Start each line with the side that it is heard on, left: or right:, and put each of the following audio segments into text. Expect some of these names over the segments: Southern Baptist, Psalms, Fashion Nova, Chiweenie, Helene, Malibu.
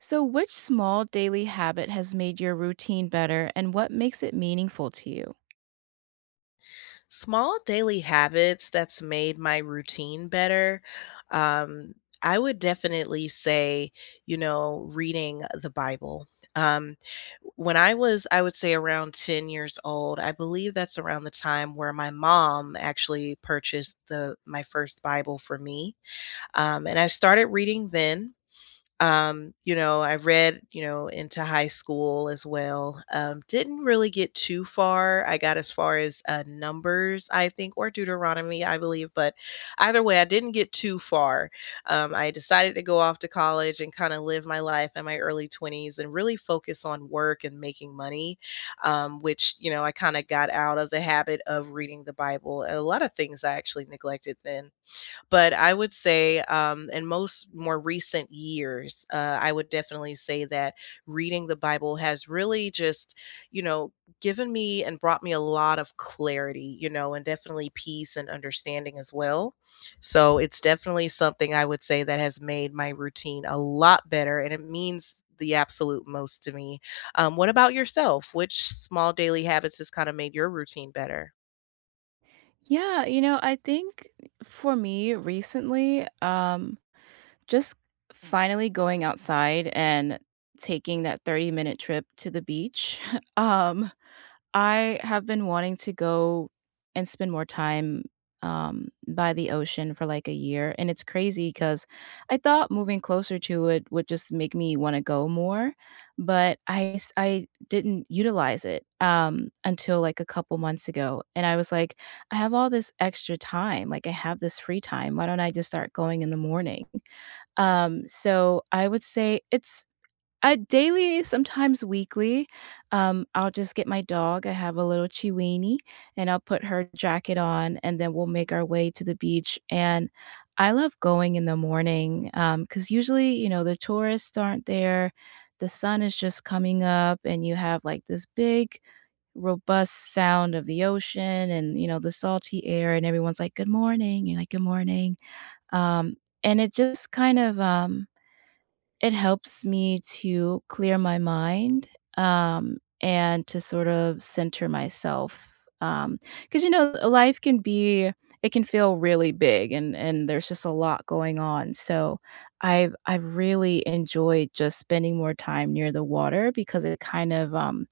right: So, which small daily habit has made your routine better and what makes it meaningful to you?
left: Small daily habits that's made my routine better. Um, I would definitely say, you know, reading the Bible. Um, when I was, I would say around 10 years old, I believe that's around the time where my mom actually purchased the my first Bible for me. And I started reading then. You know, I read, you know, into high school as well. Didn't really get too far. I got as far as numbers, I think, or Deuteronomy, I believe. But either way, I didn't get too far. I decided to go off to college and kind of live my life in my early 20s and really focus on work and making money, which, you know, I kind of got out of the habit of reading the Bible. A lot of things I actually neglected then, but I would say, in most more recent years, I would definitely say that reading the Bible has really just, you know, given me and brought me a lot of clarity, you know, and definitely peace and understanding as well. So it's definitely something I would say that has made my routine a lot better, and it means the absolute most to me. What about yourself? Which small daily habits has kind of made your routine better?
right: Yeah, you know, I think for me recently, just finally going outside and taking that 30-minute trip to the beach. um, I have been wanting to go and spend more time, by the ocean for, like, a year, and it's crazy because I thought moving closer to it would just make me wanna go more, but I didn't utilize it, until, like, a couple months ago, and I was like, "I have all this extra time, like, I have this free time, why don't I just start going in the morning?" So I would say it's daily, sometimes weekly, I'll just get my dog. I have a little Chiweenie, and I'll put her jacket on, and then we'll make our way to the beach. And I love going in the morning because usually, you know, the tourists aren't there. The sun is just coming up, and you have like this big, robust sound of the ocean, and you know, the salty air, and everyone's like, "Good morning," you're like, "Good morning." Um and it just kind of it helps me to clear my mind, and to sort of center myself, because you know, life can be it can feel really big, and there's just a lot going on, so I've really enjoyed just spending more time near the water because it kind of,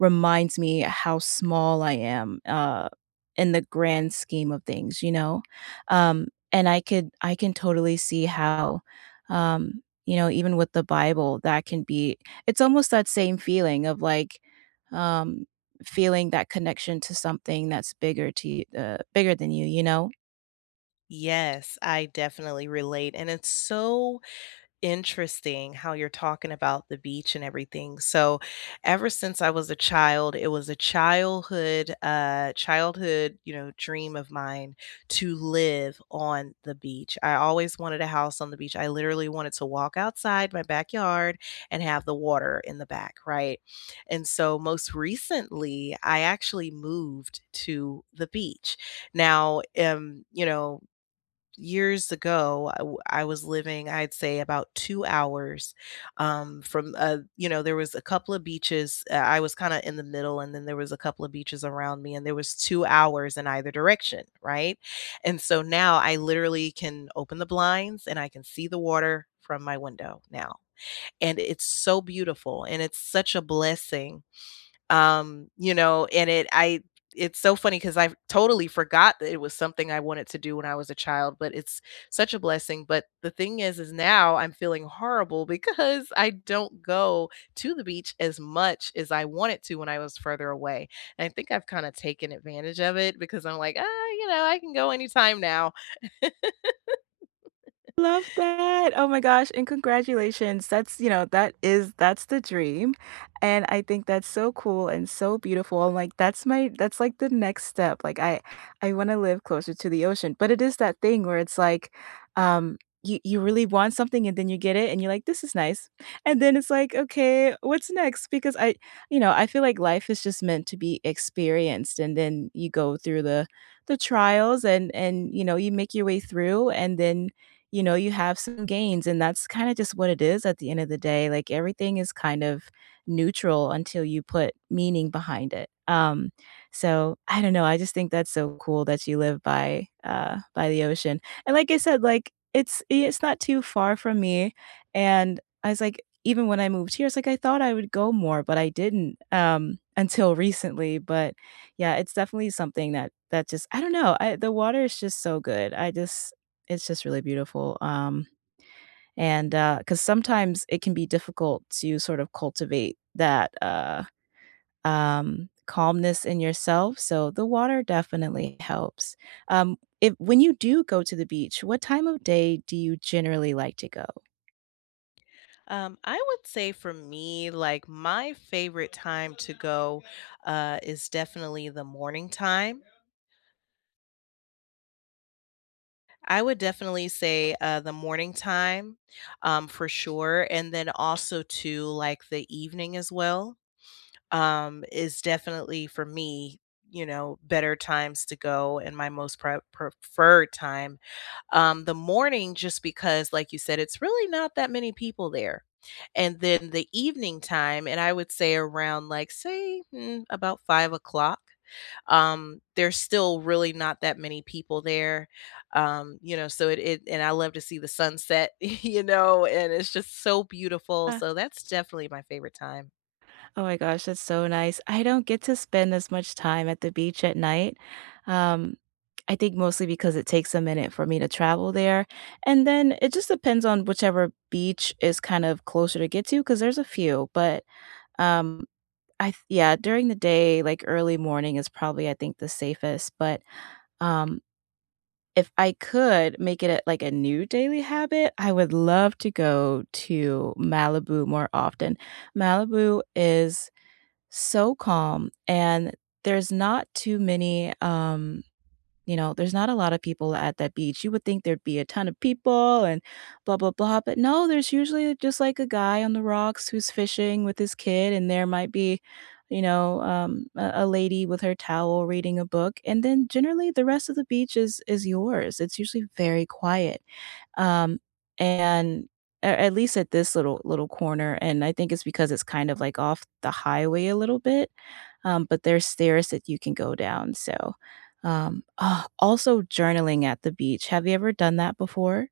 right: reminds me how small I am, in the grand scheme of things, you know? And I can totally see how, um you know, even with the Bible, that can be it's almost that same feeling of, like, um, feeling that connection to something that's bigger to you bigger than you, you know?
left: Yes, I definitely relate. And it's so interesting how you're talking about the beach and everything. So, ever since I was a child, it was a childhood, you know, dream of mine to live on the beach. I always wanted a house on the beach. I literally wanted to walk outside my backyard and have the water in the back, right? And so, most recently, I actually moved to the beach now. You know, years ago I was living, I'd say about 2 hours from you know, there was a couple of beaches. I was kind of in the middle, and then there was a couple of beaches around me, and there was 2 hours in either direction, right? And so now I literally can open the blinds and I can see the water from my window now, and it's so beautiful and it's such a blessing. You know, and it I it's so funny because I totally forgot that it was something I wanted to do when I was a child, but it's such a blessing. But the thing is now I'm feeling horrible because I don't go to the beach as much as I wanted to when I was further away, and I think I've kinda taken advantage of it because I'm like, "Ah, you know, I can go anytime now."
right: Love that. Oh my gosh, and congratulations. That's, you know, that's the dream, and I think that's so cool and so beautiful, and, like, that's, like, the next step, like, I wanna live closer to the ocean, but it is that thing where it's like, um, you really want something and then you get it and you're like, "This is nice," and then it's like, "Okay, what's next?" Because I You know, I feel like life is just meant to be experienced, and then you go through the trials and, you know, you make your way through, and then you know, you have some gains, and that's kind of just what it is at the end of the day. Like everything is kind of neutral until you put meaning behind it. So I don't know. I just think that's so cool that you live by the ocean. And like I said, like it's not too far from me. And I was like, even when I moved here, it's like I thought I would go more, but I didn't until recently. But yeah, it's definitely something that just I don't know. I The water is just so good. I just it's just really beautiful, because sometimes it can be difficult to sort of cultivate that, calmness in yourself, so the water definitely helps. If When you do go to the beach, what time of day do you generally like to go?
left: I would say for me, like, my favorite time to go, is definitely the morning time. I would definitely say, the morning time, for sure, and then also to, like, the evening as well, is definitely for me, you know, better times to go, and my most preferred time, the morning, just because, like you said, it's really not that many people there. And then the evening time, and I would say around, like, say about 5 o'clock, there's still really not that many people there. You know, so it, and I love to see the sunset you know, and it's just so beautiful, so that's definitely my favorite time.
right: Oh my gosh, that's so nice. I don't get to spend as much time at the beach at night. Um, I think mostly because it takes a minute for me to travel there. And then it just depends on whichever beach is kind of closer to get to because there's a few. But um, yeah, during the day, like early morning is probably, I think, the safest. But um, if I could make it a, like a new daily habit, I would love to go to Malibu more often. Malibu is so calm, and there's not too many you know, there's not a lot of people at that beach. You would think there'd be a ton of people and blah blah blah, but no, there's usually just like a guy on the rocks who's fishing with his kid, and there might be you know a lady with her towel reading a book, and then generally the rest of the beach is yours. It's usually very quiet, um, and at least at this little corner, and I think it's because it's kind of, like, off the highway a little bit, but there's stairs that you can go down, so, also journaling at the beach. Have you ever done that before?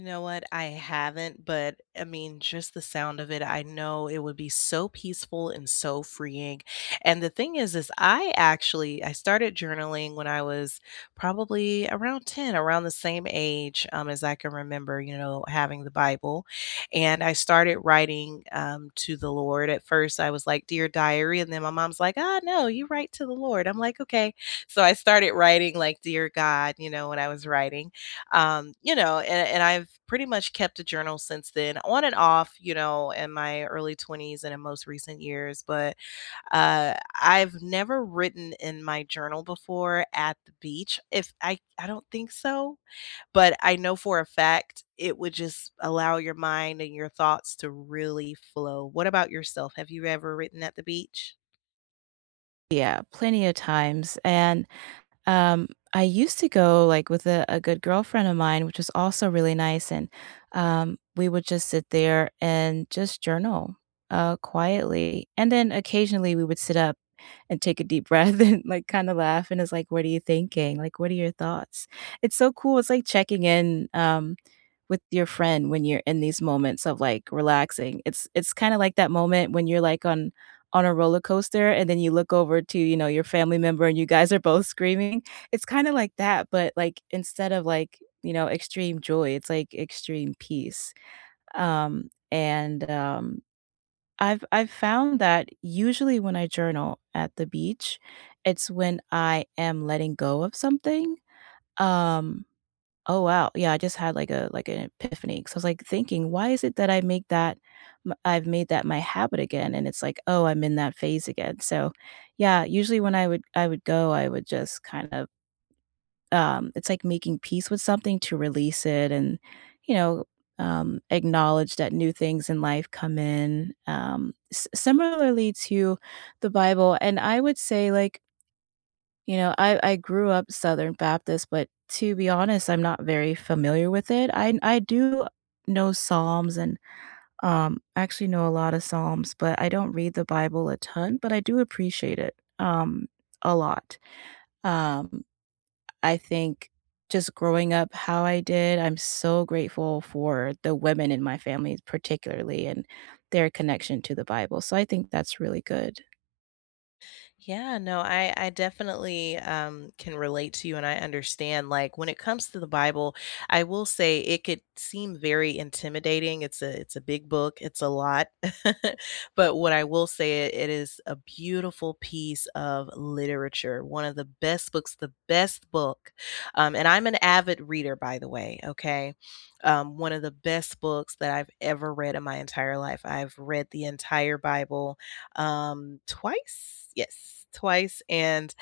left: You know what? I haven't, but I mean, just the sound of it, I know it would be so peaceful and so freeing. And the thing is I actually I started journaling when I was probably around 10, around the same age, as I can remember, you know, having the Bible. And I started writing to the Lord. At first, I was like, "Dear Diary." And then my mom's like, "Ah, no, you write to the Lord." I'm like, "Okay." So I started writing like, "Dear God," you know, when I was writing, you know, and I've pretty much kept a journal since then, on and off, you know, in my early 20s and in most recent years. But uh, I've never written in my journal before at the beach. If I, I don't think so, but I know for a fact it would just allow your mind and your thoughts to really flow. What about yourself? Have you ever written at the beach?
right: Yeah, plenty of times, and Um, I used to go, like, with a good girlfriend of mine, which was also really nice, and we would just sit there and just journal, quietly, and then occasionally we would sit up and take a deep breath and, like, kinda laugh, and it's like, "What are you thinking?" Like, "What are your thoughts?" It's so cool, it's like checking in, with your friend when you're in these moments of, like, relaxing? It's kinda like that moment when you're, like, on a roller coaster, and then you look over to, you know, your family member, and you guys are both screaming. It's kinda like that, but, like, instead of, like, you know, extreme joy, it's, like, extreme peace. And, I've found that usually when I journal at the beach, it's when I am letting go of something. Um Oh, wow. Yeah, I just had like a like an epiphany. Epiphany 'cause I was like thinking, why is it that I make that m I've made that my habit again? And it's like, oh, I'm in that phase again. So, yeah, usually when I would go, I would just kind of, it's like making peace with something to release it and, you know, acknowledge that new things in life come in. S Similarly to the Bible, and I would say like you know, I grew up Southern Baptist, but to be honest, I'm not very familiar with it. I do know Psalms and, actually know a lot of Psalms, but I don't read the Bible a ton, but I do appreciate it, a lot. Um, I think just growing up how I did, I'm so grateful for the women in my family particularly and their connection to the Bible, so I think that's really good.
left: Yeah, no, I definitely can relate to you, and I understand, like, when it comes to the Bible, I will say it could seem very intimidating. It's a big book, it's a lot. But what I will say, it is a beautiful piece of literature, one of the best books, the best book. And I'm an avid reader, by the way, okay? One of the best books that I've ever read in my entire life. I've read the entire Bible twice. Yes, twice. And,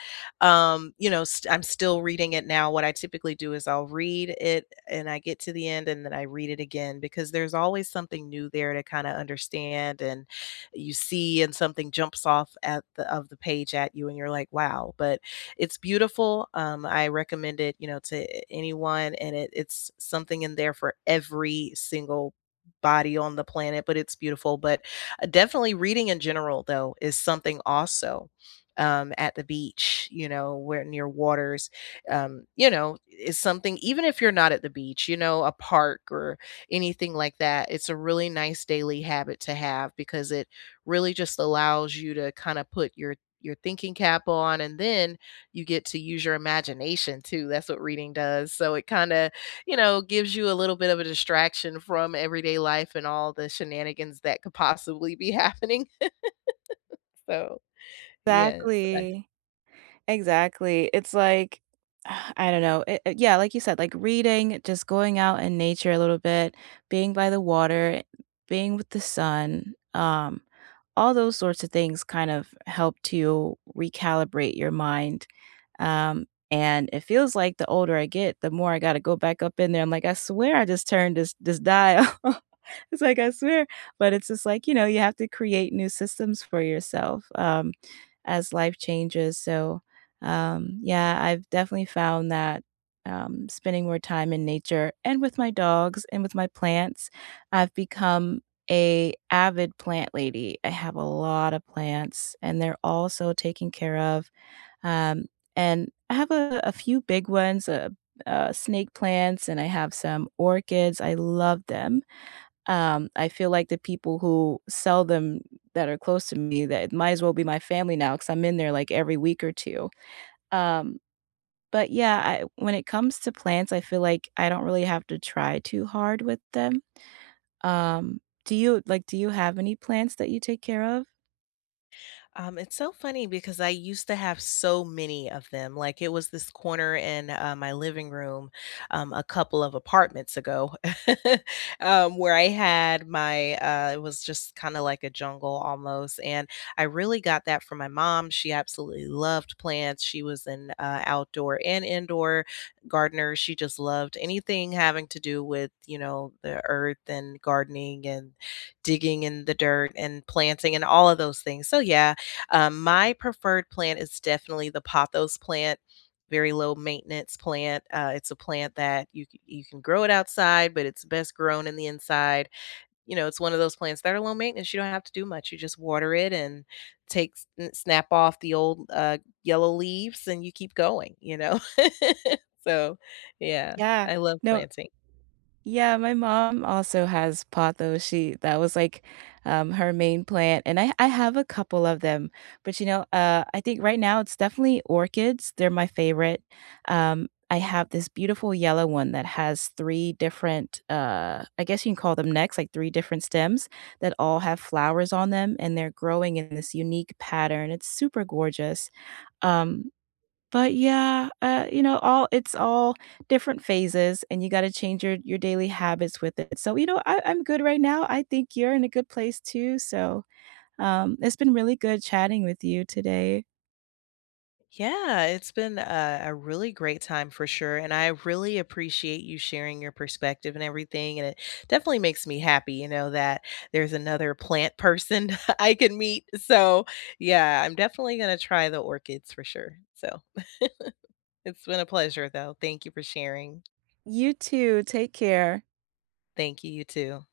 left: you know, I'm still reading it now. What I typically do is I'll read it and I get to the end, and then I read it again, because there's always something new there to kind of understand. And you see and something jumps off at the of the page at you and you're like, wow. But it's beautiful. I recommend it, you know, to anyone, and it's something in there for every single body on the planet. But it's beautiful. But definitely reading in general though is something also, at the beach, you know, where near waters, you know, is something. Even if you're not at the beach, you know, a park or anything like that, it's a really nice daily habit to have, because it really just allows you to kind of put your thinking cap on, and then you get to use your imagination too. That's what reading does, so it kind of, you know, gives you a little bit of a distraction from everyday life and all the shenanigans that could possibly be happening. So, yes.
right: Exactly. Exactly. It's like, I don't know. Yeah, like you said, like reading, just going out in nature a little bit, being by the water, being with the sun. All those sorts of things kind of help to recalibrate your mind. And it feels like the older I get, the more I gotta go back up in there. I'm like, I swear I just turned this dial. It's like I swear. But it's just like, you know, you have to create new systems for yourself as life changes. So, yeah, I've definitely found that spending more time in nature and with my dogs and with my plants, I've become a avid plant lady. I have a lot of plants, and they're all so taken care of, um, and I have a few big ones, snake plants, and I have some orchids. I love them. I feel like the people who sell them that are close to me, that it might as well be my family now, because 'cause I'm in there, like, every week or two. Um, but yeah, I when it comes to plants, I feel like I don't really have to try too hard with them. Do you like, do you have any plants that you take care of?
left: It's so funny because I used to have so many of them. Like, it was this corner in my living room, a couple of apartments ago, where I had my, it was just kind of like a jungle almost. And I really got that from my mom. She absolutely loved plants. She was an outdoor and indoor gardener. She just loved anything having to do with, you know, the earth and gardening and digging in the dirt and planting and all of those things. So, yeah, my preferred plant is definitely the pothos plant, very low maintenance plant. It's a plant that you can grow it outside, but it's best grown in the inside. You know, it's one of those plants that are low maintenance. You don't have to do much. You just water it and take snap off the old yellow leaves, and you keep going. You know, so yeah,
right: Yeah.
left: I love
right: No,
left: planting.
right: yeah, my mom also has pothos, she that was, like, her main plant, and I have a couple of them, but, you know, I think right now it's definitely orchids, they're my favorite. I have this beautiful yellow one that has three different, I guess you can call them necks, like three different stems that all have flowers on them, and they're growing in this unique pattern, it's super gorgeous. Um But yeah, you know, all it's all different phases, and you gotta change your daily habits with it. So, you know, I'm good right now. I think you're in a good place too. So, it's been really good chatting with you today.
left: Yeah, it's been a really great time for sure. And I really appreciate you sharing your perspective and everything. And it definitely makes me happy, you know, that there's another plant person I can meet. So, yeah, I'm definitely going to try the orchids for sure. So, it's been a pleasure, though. Thank you for sharing.
right: You too. Take care.
left: Thank you, you too.